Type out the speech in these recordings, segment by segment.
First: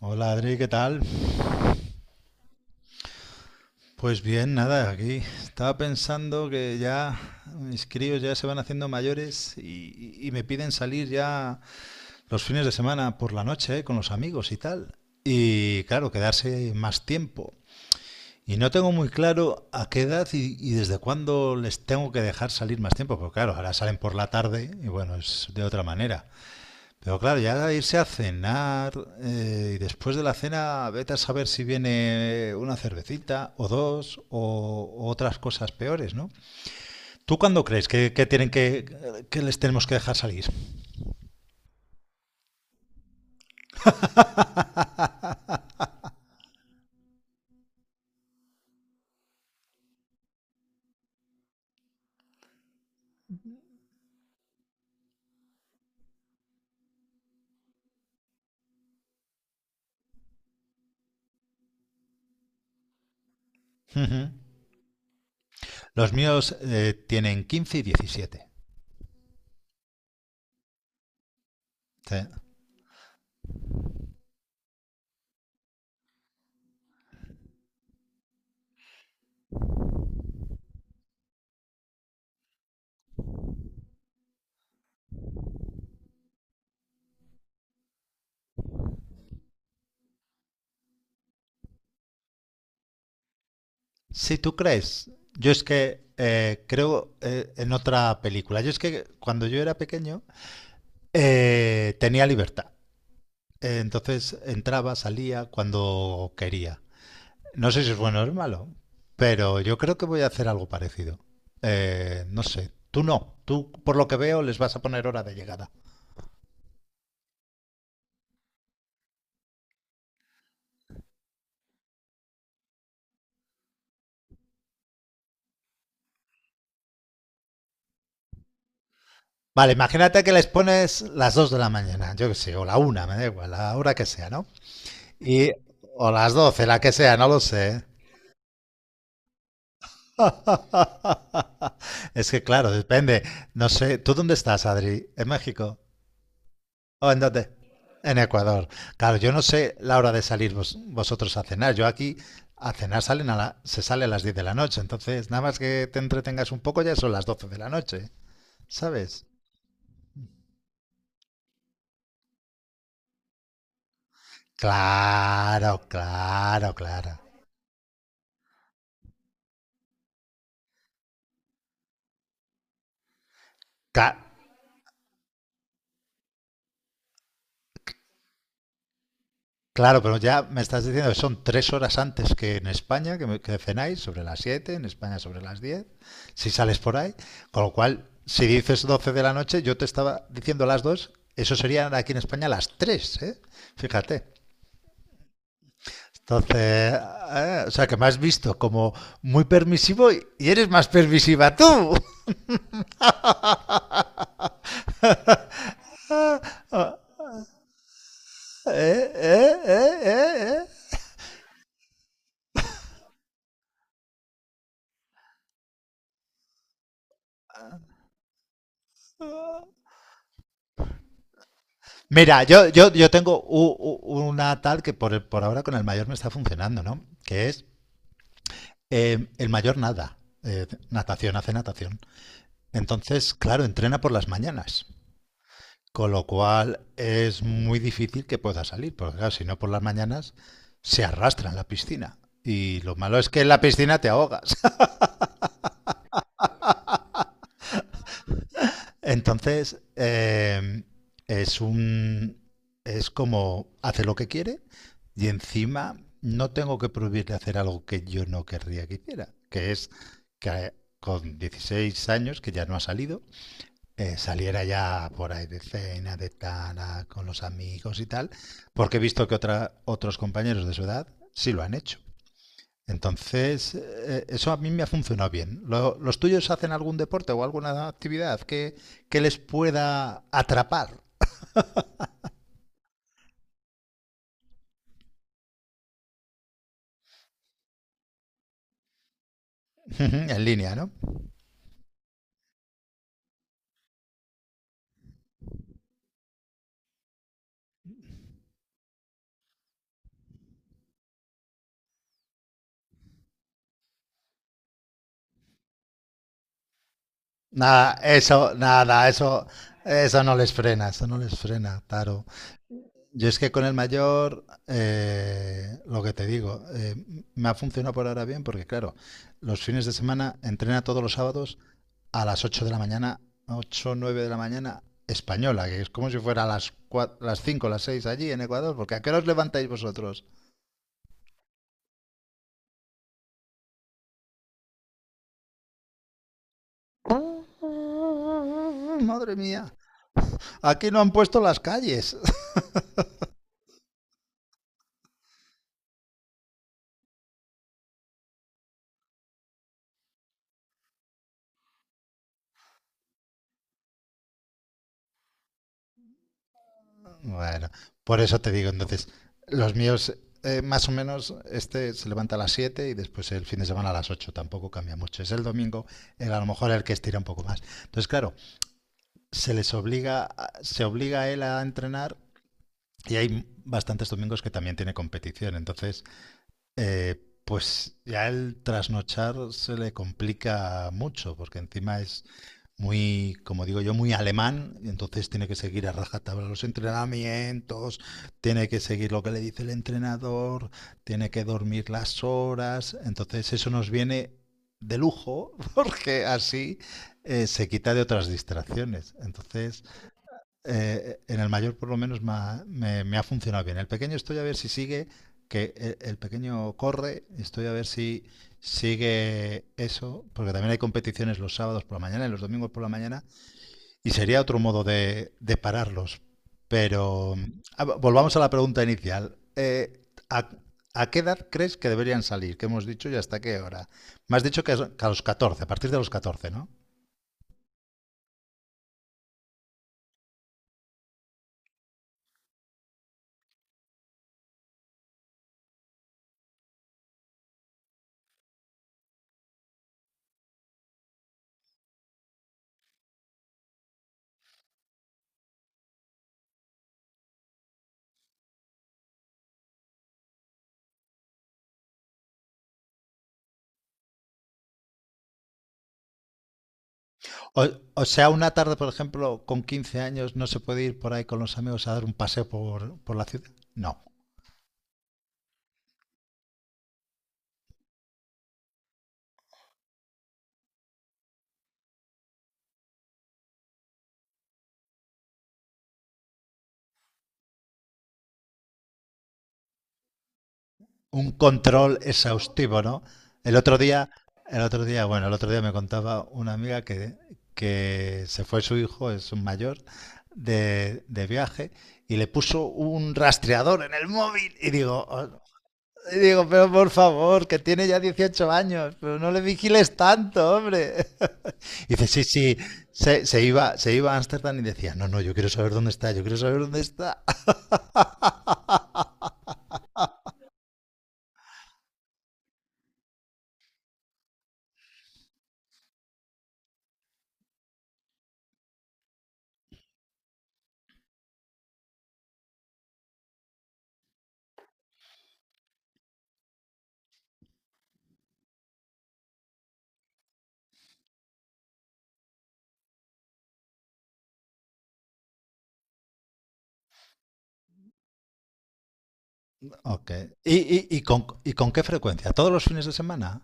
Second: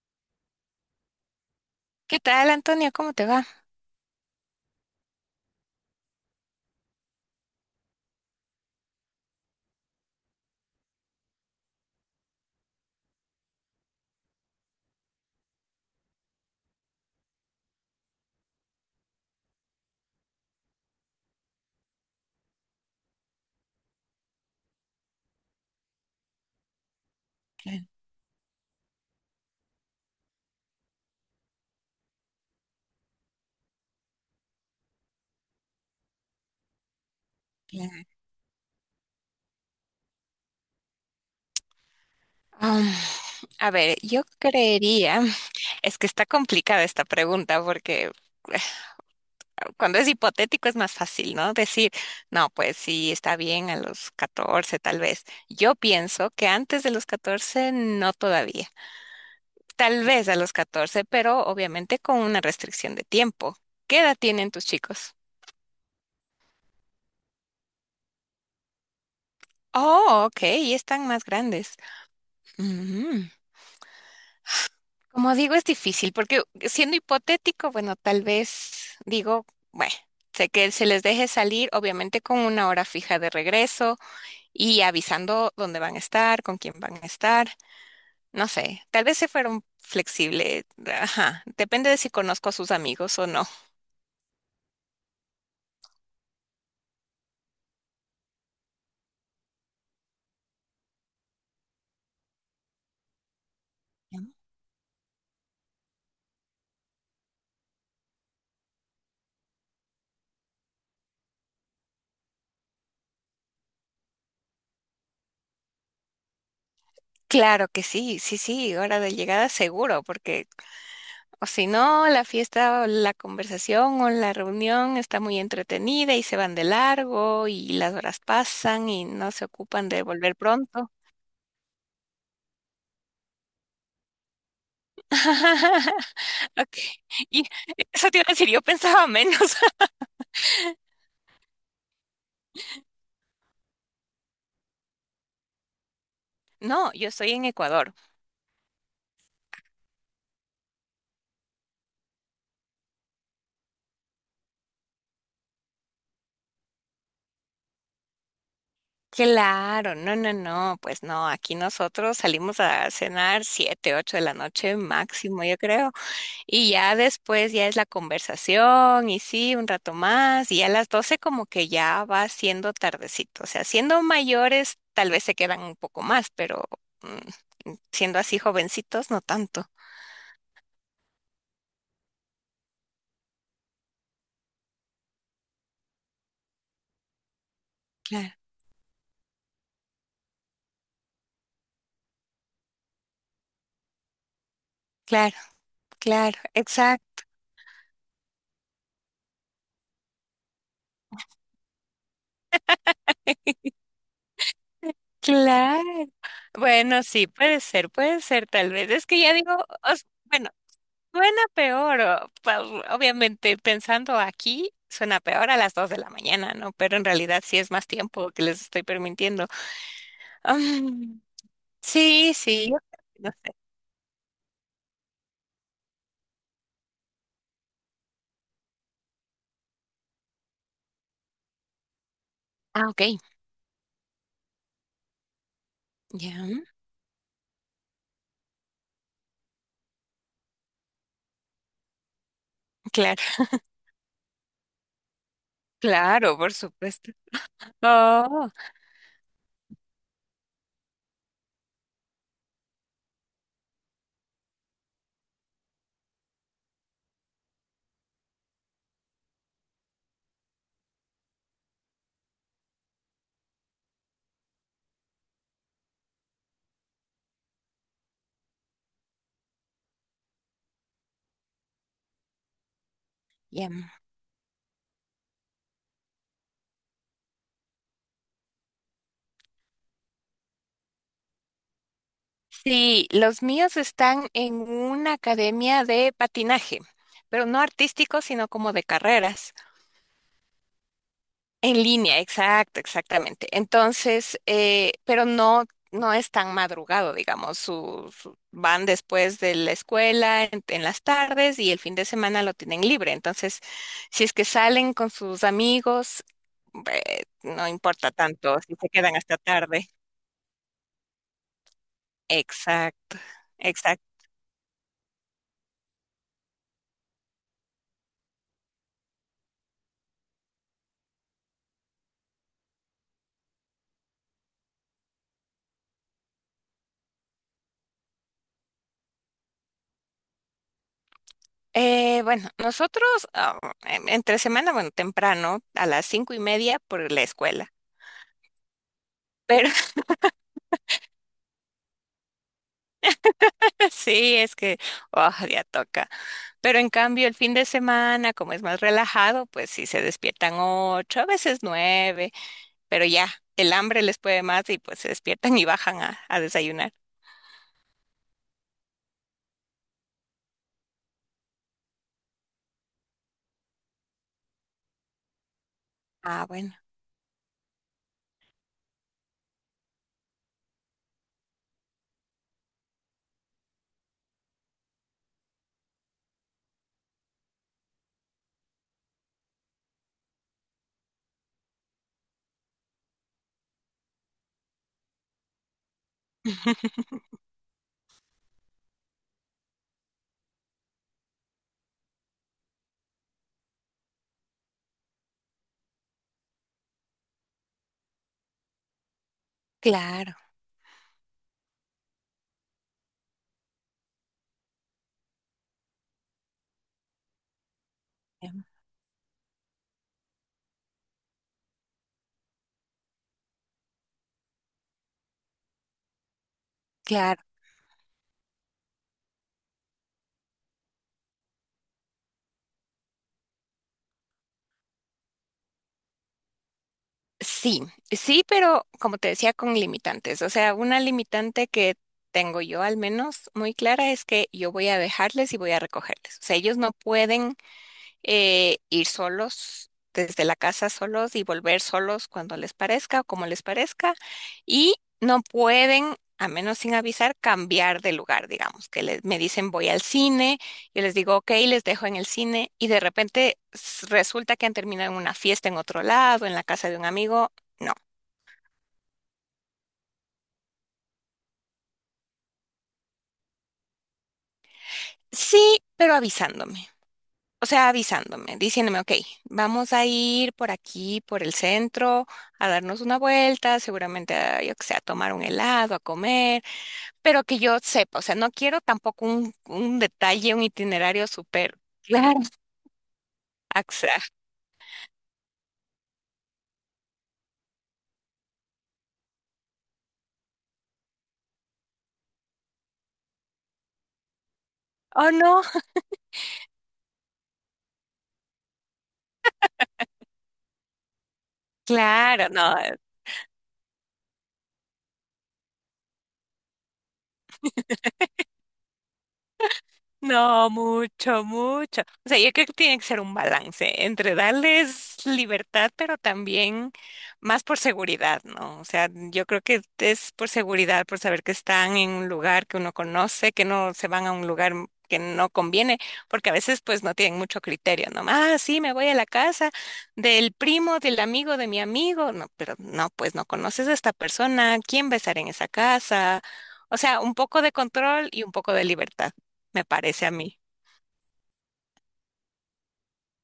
Hola Adri, ¿qué tal? ¿Qué tal, Antonio? ¿Cómo te va? Pues bien, nada, aquí estaba pensando que ya mis críos ya se van haciendo mayores y me piden salir ya los fines de semana por la noche, con los amigos y tal. Y claro, quedarse más tiempo. Y no tengo muy claro a qué edad y desde cuándo les tengo que dejar salir más tiempo, porque claro, ahora salen por la tarde y bueno, es de otra manera. Pero claro, ya Bien, irse a cenar y después de la cena vete a saber si viene una cervecita o dos o otras cosas peores, ¿no? ¿Tú cuándo crees bien. que tienen que les tenemos que dejar salir? Um, a ver, yo creería, es que está complicada esta pregunta porque eh, cuando es hipotético es más fácil, ¿no? Decir, no, pues sí, está bien a los 14, tal vez. Yo pienso que antes de los 14 no todavía. Tal vez a los 14, pero obviamente con una restricción de tiempo. ¿Qué edad Ujú. tienen tus chicos? Los míos tienen 15 y 17. Oh, ok, y están más grandes. Sí. Ujú. Como digo, es difícil porque siendo hipotético, bueno, tal vez digo, bueno, sé que se les deje salir, obviamente con una hora fija de regreso y avisando dónde van a estar, con quién van a estar, no sé, tal vez se fueron flexible, ajá, depende de si conozco a sus amigos o no. Si tú crees, yo es que creo en otra película. Yo es que cuando yo era pequeño tenía libertad. Entonces entraba, salía cuando quería. No sé si es bueno o es malo, pero yo creo que voy a hacer algo parecido. No sé, tú no, tú por lo que veo les vas a poner hora de llegada. Claro que sí, sí, sí, hora de llegada seguro, porque o si no, la fiesta o la conversación o la reunión está muy entretenida y se van de largo y las horas pasan y no se Vale, ocupan de imagínate que volver les pronto. pones las 2 de la mañana, yo qué sé, o la una, me da igual, la hora que sea, ¿no? Y, o las doce, Ok, la que sea, no lo y sé. eso te iba a decir, yo pensaba menos. Es que claro, depende. No sé, ¿tú dónde estás, Adri? ¿En México? No, ¿O yo en estoy dónde? en Ecuador. En Ecuador. Claro, yo no sé la hora de salir vosotros a cenar. Yo aquí a cenar se sale a las 10 de la noche. Entonces, nada más que te entretengas un poco, ya son las doce de la noche. ¿Sabes? Claro, no, no, no, pues no, aquí nosotros salimos a cenar 7, 8 de la noche máximo, yo Claro, creo. Y claro, ya claro. después ya es la conversación y sí, un rato más y a las 12 como que ya va siendo tardecito. O sea, siendo Claro. mayores tal vez se quedan un poco más, pero siendo así jovencitos no tanto. Claro, pero ya me estás diciendo que son tres horas antes que en España, que cenáis, sobre las 7. En España sobre las 10. Si sales por ahí. Con lo cual, Claro, si dices 12 de la noche, yo te estaba diciendo las 2. Eso serían aquí en España las tres. ¿Eh? Fíjate. claro, claro, Entonces, exacto, o sea, que me has visto como muy permisivo y eres más permisiva tú. claro. Bueno, sí, puede ser tal vez. Es ¿Eh? que ya digo, ¿Eh? ¿Eh? ¿Eh? bueno, ¿Eh? suena peor, obviamente pensando aquí. Suena peor a las 2 de la mañana, ¿no? Pero en realidad sí es más tiempo que les estoy permitiendo. Am, sí, Mira, sí, yo creo yo que no tengo sé. Una tal que por ahora con el mayor me está funcionando, ¿no? Que es el mayor nada, natación, hace natación. Ah, ok, Entonces, claro, entrena por las mañanas, con lo ya, cual es muy difícil que pueda salir, porque claro, si no por las mañanas se arrastra en la piscina. Y lo malo claro, es que en la piscina te ahogas. claro, por supuesto. Oh, Entonces, es un. Es como hace lo que quiere y encima no tengo que prohibirle hacer algo que yo no querría que hiciera, que es que con 16 años, que ya no ha salido, saliera ya por ahí de cena, de tana, con los amigos y tal, porque he visto que otros compañeros de su edad sí lo han hecho. Entonces, ya. Eso a mí me ha funcionado bien. ¿Los tuyos hacen algún deporte o alguna actividad que les pueda atrapar? Sí, los míos están en una academia de patinaje, pero no artístico, sino como de carreras. En línea, ¿no? En línea, exacto, exactamente. Entonces, pero no, no es tan madrugado, digamos, van después de la escuela en las tardes y el fin de semana lo tienen libre. Entonces, si es que salen con sus amigos, no Nada, importa eso, tanto si se nada, quedan hasta eso, tarde. eso no les frena, eso no les frena, Taro. Exacto, Yo es que con el exacto. mayor, lo que te digo, me ha funcionado por ahora bien porque, claro, los fines de semana entrena todos los sábados a las 8 de la mañana, 8 9 de la mañana española, que es como si fuera a las, 4, las 5 las 6 allí en Ecuador, porque ¿a qué os levantáis vosotros? Bueno, nosotros ah, entre semana, bueno, temprano, a las 5:30 por la escuela. Mm, madre Pero mía, aquí no han puesto las calles. sí, es que, oh, ya toca. Pero en cambio, el fin de semana, como es más relajado, pues sí se despiertan 8, a veces 9, pero ya el hambre les puede más y pues se despiertan y bajan a desayunar. Bueno, por eso te digo, entonces, los míos, más o menos, este se levanta a las 7 y después el fin de semana a las 8 tampoco cambia mucho. Es el domingo, el, a lo Ah, mejor bueno, el que estira un poco más. Entonces, claro, se les obliga, se obliga a él a entrenar y hay bastantes domingos que también tiene competición. Entonces, pues ya el trasnochar se le complica mucho, porque encima es muy, como digo yo, muy alemán, y entonces tiene que seguir a rajatabla los entrenamientos, tiene que seguir lo que le dice el entrenador, tiene que dormir las horas, entonces eso nos viene de lujo, porque así se quita de otras distracciones. Entonces, claro, en el mayor por lo menos me ha, me ha funcionado bien. El pequeño estoy a ver si sigue, que pequeño corre, estoy a ver si em, sigue eso, porque también hay competiciones los sábados por la mañana y los domingos por la mañana, y sería otro modo de pararlos. Pero claro. Volvamos a la pregunta inicial. A qué edad crees que deberían salir? ¿Qué hemos dicho y hasta qué hora? Me has dicho que a los catorce, a partir de los 14, ¿no? Sí, sí, pero como te decía, con limitantes. O sea, una limitante que tengo yo al menos muy clara es que yo voy a dejarles y voy a recogerles. O sea, ellos no pueden ir solos desde la casa solos y volver solos cuando les parezca o como les parezca. Y no pueden, a menos sin avisar, cambiar de lugar, digamos, que les, me dicen voy al cine, yo les digo ok, les dejo en el cine y de repente resulta que han terminado en una fiesta en otro lado, en la casa de un amigo. O, No. o sea, una tarde, por ejemplo, con 15 años, no se puede ir por ahí con los amigos a dar un paseo por la ciudad. No, Sí, pero avisándome. O sea, avisándome, diciéndome, ok, vamos a ir por aquí, por el centro, a darnos una vuelta, seguramente, a, yo que sé, a tomar un helado, a comer, pero que yo sepa, o sea, no quiero tampoco un detalle, un itinerario un súper. control Claro. exhaustivo, ¿no? El otro día, axa- el otro día, bueno, el otro día me contaba una amiga que se fue su hijo, es un mayor, de viaje y le puso un rastreador en el móvil. Y digo, "Oh, Oh, no". no, Y digo, pero por favor, que tiene ya 18 años, pero no le vigiles tanto, hombre. Y dice, sí, claro, sí, no. Se iba a Ámsterdam y decía, no, no, yo quiero saber dónde está, yo quiero saber dónde está. No, mucho, mucho. O sea, yo creo que tiene que ser un balance entre darles libertad, pero también más por seguridad, ¿no? O sea, yo creo que es por seguridad, por saber que están en un lugar que uno conoce, que no se van a un lugar que no conviene, porque a veces pues no tienen mucho criterio, ¿no? Ah, sí, me voy a la casa del primo, del amigo, de mi amigo. No, pero no, pues no conoces a esta persona, ¿quién va a estar en esa casa? O sea, un poco de control y un poco de libertad me Ok. parece a mí. Y con qué frecuencia? ¿Todos los fines de semana?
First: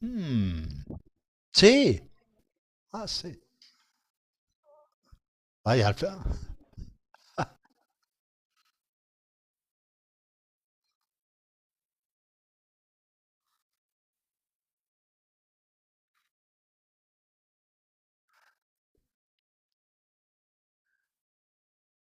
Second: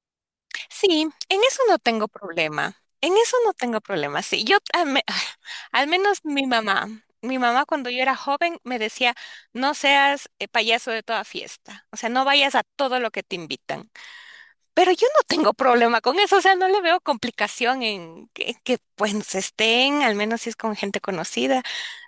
Mm, Sí, en eso no sí. tengo problema. Ah, En sí. eso no tengo problema. Sí, Vaya, al al menos fin- mi mamá cuando yo era joven me decía, no seas payaso de toda fiesta. O sea, no vayas a todo lo que te invitan. Pero yo no tengo problema con eso, o sea, no le veo complicación en que, pues estén, al menos si es con gente conocida.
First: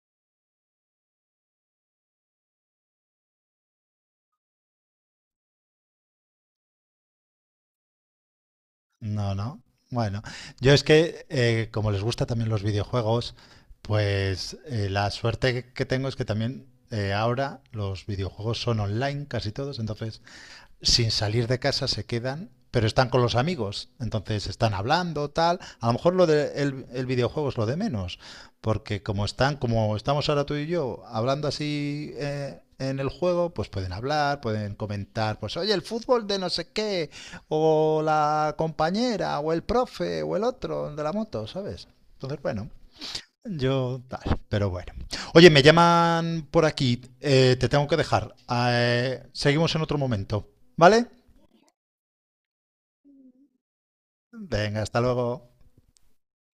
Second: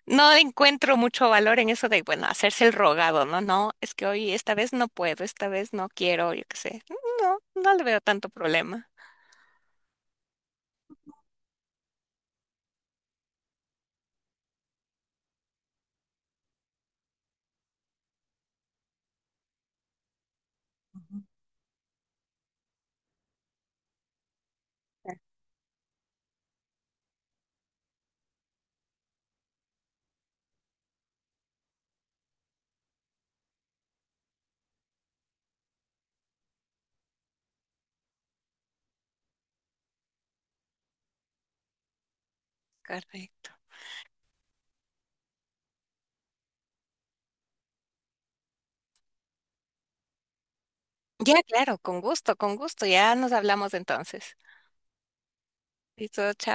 No encuentro mucho valor en eso de, bueno, hacerse el rogado, no, no, es que hoy esta vez no puedo, esta vez no quiero, yo qué sé. No, no le veo tanto problema. no, no. Bueno, yo es que como les gusta también los videojuegos, pues la suerte que tengo es que también ahora los videojuegos son online casi todos, entonces sin salir de casa se quedan, pero están con los amigos. Entonces están hablando, tal. A lo mejor lo el videojuego es lo de menos, porque como están, como estamos ahora tú y yo, hablando así en el juego, pues pueden hablar, pueden comentar, pues oye, el fútbol de no sé qué, o la compañera, o el profe, o el otro de la moto, ¿sabes? Entonces, bueno. Correcto. Yo tal, pero bueno. Oye, me llaman por aquí. Eh, te tengo que dejar. Seguimos en otro momento. ¿Vale? Ya, claro, con gusto, ya nos hablamos entonces. Venga, hasta luego. Listo, chao.